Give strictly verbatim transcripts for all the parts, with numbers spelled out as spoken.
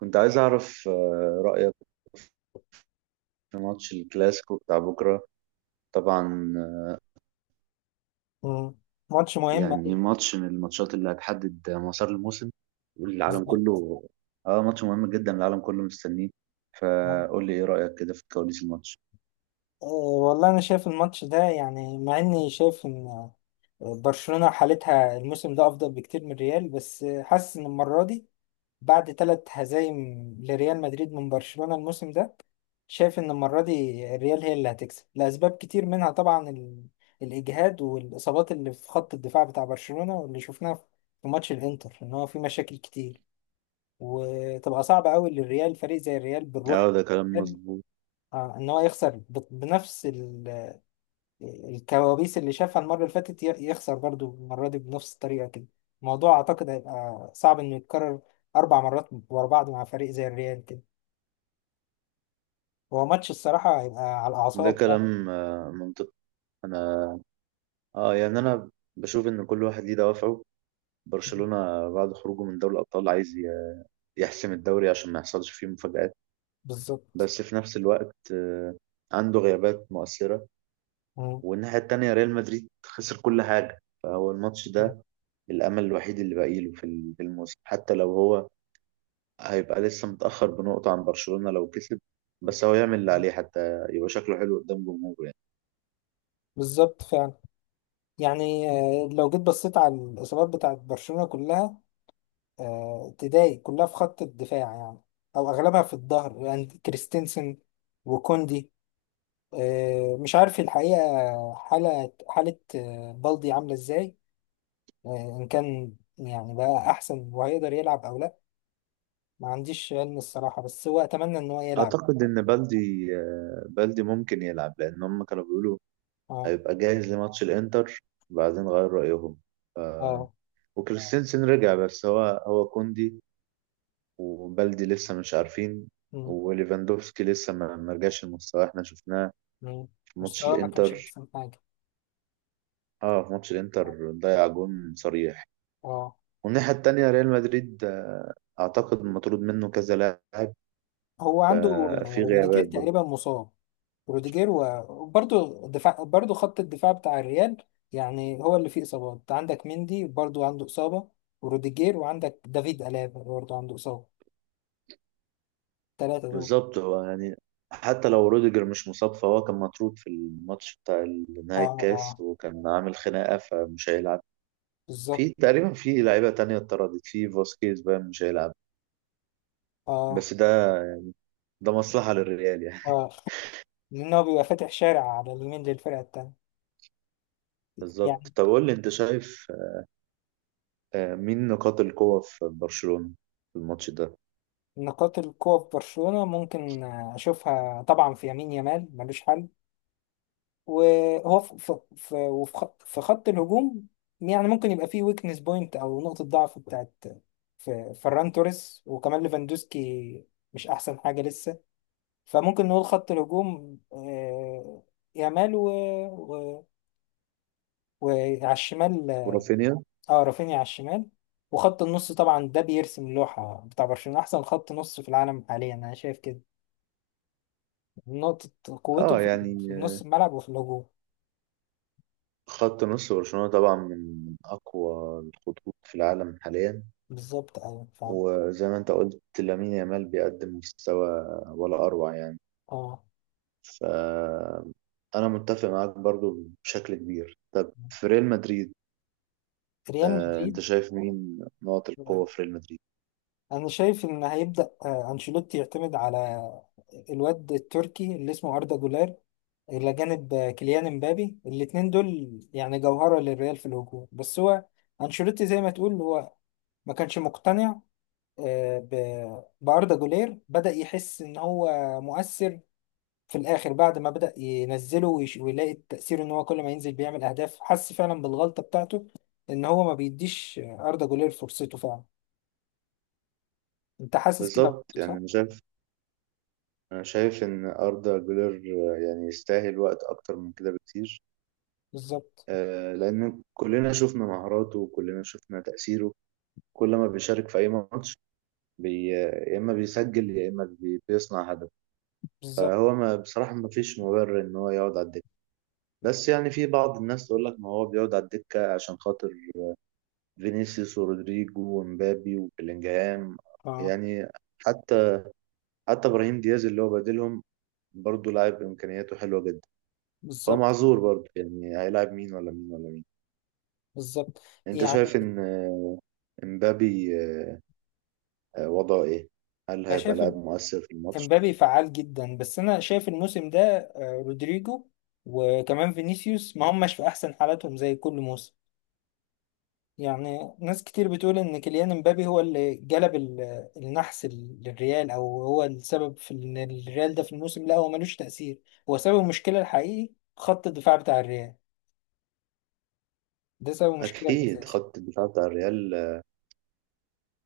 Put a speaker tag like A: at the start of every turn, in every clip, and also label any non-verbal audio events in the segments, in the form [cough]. A: كنت عايز أعرف آه، رأيك في ماتش الكلاسيكو بتاع بكرة. طبعا آه،
B: مم. ماتش مهم
A: يعني
B: أوي.
A: ماتش من الماتشات اللي هتحدد مسار الموسم والعالم
B: بالظبط.
A: كله. اه، ماتش مهم جدا، العالم كله مستنيه. آه، قول لي ايه رأيك كده في كواليس الماتش؟
B: آه، والله انا شايف الماتش ده يعني مع اني شايف ان برشلونة حالتها الموسم ده افضل بكتير من ريال، بس حاسس ان المرة دي بعد ثلاث هزايم لريال مدريد من برشلونة الموسم ده، شايف ان المرة دي الريال هي اللي هتكسب لاسباب كتير، منها طبعا ال... الاجهاد والاصابات اللي في خط الدفاع بتاع برشلونة، واللي شفناها في ماتش الانتر، ان هو في مشاكل كتير وتبقى صعبة قوي للريال فريق زي الريال بالروح
A: اه، ده كلام مظبوط.
B: آه ان هو يخسر ب- بنفس ال- الكوابيس اللي شافها المرة اللي فاتت، ي- يخسر برضو المرة دي بنفس الطريقة كده. الموضوع اعتقد هيبقى صعب انه يتكرر اربع مرات ورا بعض مع فريق زي الريال كده. هو ماتش الصراحة هيبقى على
A: ده
B: الاعصاب بقى.
A: كلام آه، منطقي. انا اه يعني انا بشوف ان كل واحد ليه دوافعه. برشلونة بعد خروجه من دوري الأبطال عايز ي- يحسم الدوري عشان ما يحصلش فيه مفاجآت.
B: بالظبط.
A: بس في نفس الوقت آه، عنده غيابات مؤثرة.
B: مم.
A: والناحية التانية ريال مدريد خسر كل حاجة، فهو الماتش ده الأمل الوحيد اللي باقي له في ال- في الموسم. حتى لو هو هيبقى لسه متأخر بنقطة عن برشلونة لو كسب، بس هو يعمل اللي عليه حتى يبقى شكله حلو قدام جمهوره يعني.
B: بالظبط فعلا. يعني آه، لو جيت بصيت على الإصابات بتاعت برشلونة كلها، آه، تضايق كلها في خط الدفاع يعني، أو أغلبها في الظهر يعني كريستنسن وكوندي. آه، مش عارف الحقيقة حالة حالة آه، بلدي عاملة ازاي، آه، إن كان يعني بقى أحسن وهيقدر يلعب أو لأ. ما عنديش علم الصراحة، بس هو أتمنى إن هو يلعب.
A: أعتقد إن بلدي، آه، بلدي ممكن يلعب، لأن هم كانوا بيقولوا
B: اه.
A: هيبقى جاهز لماتش الإنتر وبعدين غير رأيهم. ف...
B: اه.
A: وكريستنسن رجع، بس هو هو كوندي وبلدي لسه مش عارفين.
B: مم.
A: وليفاندوفسكي لسه ما ما رجعش المستوى، احنا شفناه
B: مم.
A: ماتش
B: مستواه ما كانش
A: الانتر.
B: أحسن حاجة.
A: اه، في ماتش
B: اه.
A: الانتر ضيع جون صريح.
B: آه.
A: والناحية التانية ريال مدريد آه، اعتقد مطرود منه كذا لاعب.
B: هو عنده
A: آه، في
B: آه، روديجير
A: غيابات
B: تقريبا
A: برضه.
B: مصاب، روديجير و- وبرضه دفاع برضه خط الدفاع بتاع الريال، يعني هو اللي فيه إصابات، عندك مندي برضه عنده إصابة وروديجير، وعندك دافيد ألابا برضه عنده إصابة، الثلاثة دول.
A: بالظبط، هو يعني حتى لو روديجر مش مصاب، فهو كان مطرود في الماتش بتاع
B: اه.
A: نهائي الكاس
B: اه.
A: وكان عامل خناقة فمش هيلعب. في
B: بالظبط.
A: تقريبا في لعيبة تانية اتطردت، في فاسكيز بقى مش هيلعب.
B: اه.
A: بس ده، ده مصلحة للريال يعني.
B: اه لأن هو بيبقى فاتح شارع على اليمين للفرقة التانية.
A: [laughs]
B: يعني
A: بالظبط. طب قول لي انت شايف آه، مين نقاط القوة في برشلونة في الماتش ده؟
B: نقاط القوة في برشلونة ممكن آه، أشوفها طبعا في يمين، يامال ملوش حل، وهو في في في وفي خط في خط الهجوم يعني، ممكن يبقى فيه ويكنس بوينت، أو نقطة ضعف بتاعت في فران توريس وكمان ليفاندوسكي مش أحسن حاجة لسه. فممكن نقول خط الهجوم آه، يامال و... و... وعلى الشمال.
A: ورافينيا.
B: اه رافينيا على الشمال. وخط النص طبعا ده بيرسم لوحة بتاع برشلونة، أحسن خط نص في العالم حاليا أنا شايف كده. نقطة قوته
A: اه
B: في
A: يعني
B: في نص الملعب وفي الهجوم.
A: خط نص برشلونة طبعا من أقوى الخطوط في العالم حاليا.
B: بالظبط. أيوة فاهم.
A: وزي ما انت قلت، لامين يامال بيقدم مستوى ولا أروع يعني.
B: اه.
A: ف أنا متفق معاك برضو بشكل كبير. طب في ريال مدريد،
B: ريال
A: آه، انت
B: مدريد،
A: شايف مين نقط القوة في ريال مدريد؟
B: أنا شايف إن هيبدأ آه، أنشيلوتي يعتمد على الواد التركي اللي اسمه أردا جولير، إلى جانب آه، كيليان امبابي، الاتنين دول يعني جوهرة للريال في الهجوم. بس هو أنشيلوتي زي ما تقول، هو ما كانش مقتنع آه، ب- بأردا جولير، بدأ يحس إن هو مؤثر في الآخر بعد ما بدأ ينزله ويش- ويلاقي التأثير إن هو كل ما ينزل بيعمل أهداف، حس فعلا بالغلطة بتاعته إن هو ما بيديش أردا جولير فرصته فعلا. أنت حاسس كده
A: بالظبط.
B: برضه
A: يعني
B: صح؟
A: انا شايف انا شايف ان أردا جولر آه، يعني يستاهل وقت أكتر من كده بكتير.
B: بالظبط.
A: آه، لأن كلنا شفنا مهاراته وكلنا شفنا تأثيره. كل ما بيشارك في أي ماتش، بي... يا اما بيسجل يا اما بي... بيصنع هدف.
B: بالظبط.
A: فهو ما بصراحه ما فيش مبرر ان هو يقعد على الدكه. بس يعني في بعض الناس تقول لك ما هو بيقعد على الدكه عشان خاطر فينيسيوس ورودريجو ومبابي وبيلينجهام.
B: أه.
A: يعني حتى، حتى ابراهيم دياز اللي هو بديلهم برضه لاعب امكانياته حلوه جدا. هو
B: بالظبط.
A: معذور برضه يعني، هيلاعب مين ولا مين ولا مين.
B: بالظبط
A: انت
B: يعني
A: شايف ان امبابي آه، وضعه ايه؟ هل
B: أنا
A: هيبقى
B: شايف إم-
A: لاعب مؤثر في الماتش؟
B: إمبابي فعال جدا، بس أنا شايف الموسم ده آه، رودريجو وكمان فينيسيوس ما هماش في أحسن حالاتهم زي كل موسم. يعني ناس كتير بتقول ان كيليان امبابي هو اللي جلب ال- النحس ال- للريال، او هو السبب في ان الريال ده في الموسم لا هو ملوش تأثير. هو سبب المشكلة الحقيقي خط الدفاع بتاع الريال، ده سبب المشكلة
A: اكيد
B: الأساسي.
A: خط الدفاع بتاع الريال،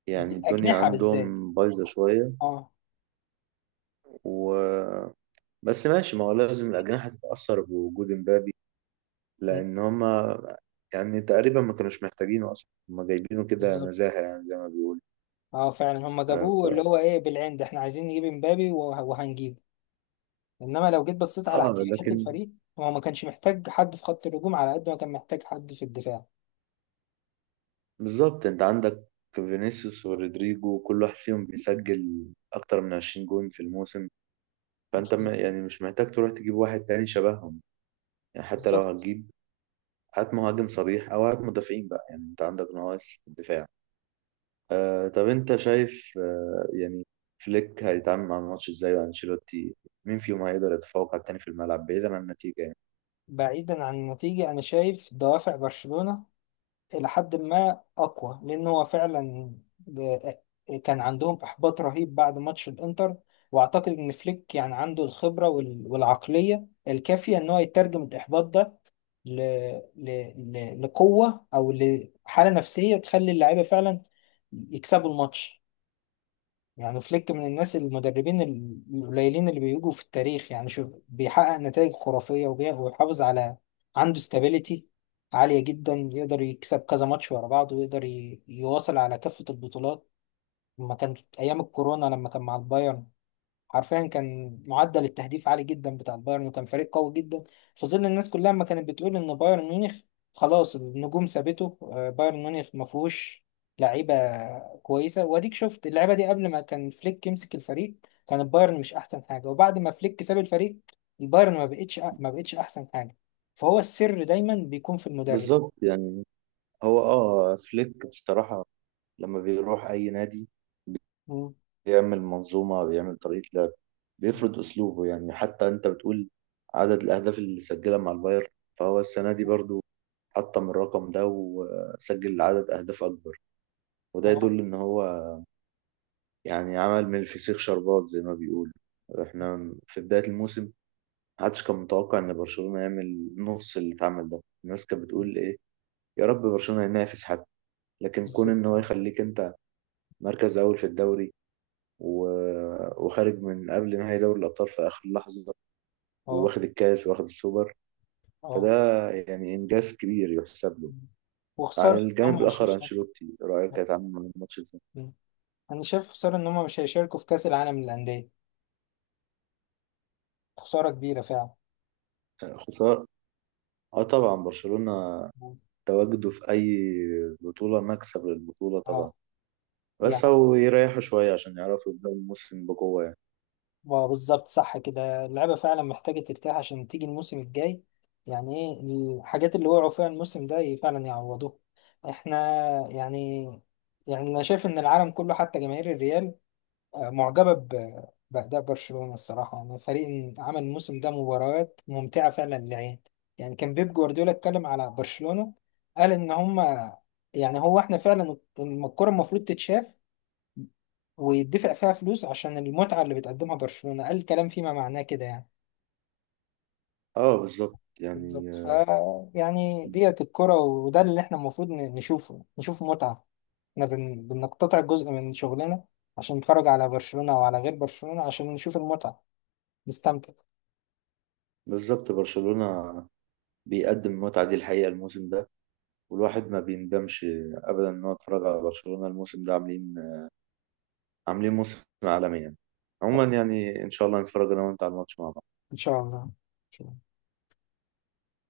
A: يعني الدنيا
B: بالأجنحة بالذات.
A: عندهم بايظة شوية.
B: اه.
A: و بس ماشي، ما هو لازم الأجنحة تتأثر بوجود مبابي.
B: م،
A: لأن هما يعني تقريبا ما كانوش محتاجينه أصلا، هما جايبينه كده
B: بالظبط.
A: نزاهة يعني زي ما بيقولوا.
B: اه فعلا هم
A: آه
B: جابوه
A: ف...
B: اللي هو ايه بالعند احنا عايزين نجيب امبابي، وه- وهنجيبه. انما لو جيت بصيت على
A: آه
B: احتياجات
A: لكن
B: الفريق، هو ما كانش محتاج حد في خط الهجوم على قد ما كان محتاج حد في الدفاع.
A: بالظبط، أنت عندك فينيسيوس ورودريجو كل واحد فيهم بيسجل أكتر من عشرين جون في الموسم. فأنت م- يعني مش محتاج تروح تجيب واحد تاني شبههم. يعني حتى لو
B: بالظبط.
A: هتجيب، هات مهاجم صريح أو هات مدافعين بقى، يعني أنت عندك نواقص دفاع. آه طب انت شايف آه يعني فليك هيتعامل مع الماتش ازاي، وانشيلوتي مين فيهم هيقدر يتفوق على التاني في الملعب بعيدا عن النتيجة يعني؟
B: بعيدا عن النتيجة أنا شايف دوافع برشلونة إلى حد ما أقوى، لأن هو فعلا ده- كان عندهم إحباط رهيب بعد ماتش الإنتر، وأعتقد إن فليك يعني عنده الخبرة وال- والعقلية الكافية إن هو يترجم الإحباط ده ل... ل... ل... لقوة أو لحالة نفسية تخلي اللعيبة فعلا يكسبوا الماتش. يعني فليك من الناس المدربين ال- القليلين اللي بيجوا في التاريخ، يعني شوف بيحقق نتائج خرافية وبي- وبيحافظ على، عنده استابيليتي عالية جدا، يقدر يكسب كذا ماتش ورا بعض ويقدر ي- يواصل على كافة البطولات. لما كان أيام الكورونا لما كان مع البايرن، حرفيا كان معدل التهديف عالي جدا بتاع البايرن وكان فريق قوي جدا في ظل الناس كلها ما كانت بتقول ان بايرن ميونخ خلاص النجوم سابته، آه، بايرن ميونخ ما فيهوش لعيبه كويسه. واديك شفت اللعيبه دي قبل ما كان فليك يمسك الفريق كان البايرن مش احسن حاجه، وبعد ما فليك ساب الفريق البايرن ما بقتش ما بقتش احسن حاجه. فهو السر دايما بيكون في المدرب.
A: بالظبط يعني. هو اه فليك بصراحة لما بيروح اي نادي
B: مم.
A: بيعمل منظومة، بيعمل طريقة لعب، بيفرض اسلوبه. يعني حتى انت بتقول عدد الاهداف اللي سجلها مع البايرن، فهو السنة دي برضو حطم الرقم ده وسجل عدد اهداف اكبر. وده
B: اه.
A: يدل ان هو يعني عمل من الفسيخ شربات زي ما بيقولوا. احنا في بداية الموسم محدش كان متوقع ان برشلونة يعمل نص اللي اتعمل ده. الناس كانت بتقول ايه، يا رب برشلونة ينافس حتى. لكن كون ان
B: بالظبط.
A: هو
B: اه.
A: يخليك انت مركز اول في الدوري و... وخارج من قبل نهائي دوري الابطال في اخر لحظة،
B: اه.
A: واخد الكاس واخد السوبر،
B: آه.
A: فده يعني انجاز كبير يحسب له.
B: وخساره
A: على
B: إن
A: الجانب
B: هم
A: الاخر انشيلوتي، رايك كانت عامل من الماتش ازاي؟
B: مش انا شايف خساره ان هم مش هيشاركوا في كاس العالم للانديه، خساره كبيره فعلا.
A: خسارة. اه طبعا برشلونة تواجده في أي بطولة مكسب للبطولة طبعا،
B: اه
A: بس
B: يعني
A: أو يريحوا شوية عشان يعرفوا يبدأوا الموسم بقوة يعني.
B: آه، بالظبط، صح كده اللعيبه فعلا محتاجه ترتاح عشان تيجي الموسم الجاي. يعني ايه الحاجات اللي وقعوا فيها الموسم ده ي- فعلا يعوضوها. احنا يعني يعني انا شايف ان العالم كله حتى جماهير الريال معجبة ب- بأداء برشلونة، الصراحة أنا فريق عمل الموسم ده مباريات ممتعة فعلا للعين. يعني كان بيب جوارديولا اتكلم على برشلونة قال إن هما، يعني هو إحنا فعلا الكرة المفروض تتشاف ويدفع فيها فلوس عشان المتعة اللي بتقدمها برشلونة. قال الكلام فيما معناه كده يعني.
A: اه بالظبط يعني
B: بالظبط. ف
A: آه،
B: يعني ديت الكرة وده اللي إحنا المفروض ن- نشوفه، نشوف متعة. إحنا بن... بنقتطع جزء من شغلنا عشان نتفرج على برشلونة وعلى غير برشلونة عشان نشوف المتعة، نستمتع.
A: بالظبط. برشلونة بيقدم المتعة دي الحقيقة الموسم ده، والواحد ما بيندمش أبدا إن هو اتفرج على برشلونة الموسم ده. عاملين، عاملين موسم عالمي يعني. عموما يعني إن شاء الله نتفرج أنا وأنت على الماتش مع بعض.
B: ان شاء الله. إن شاء الله.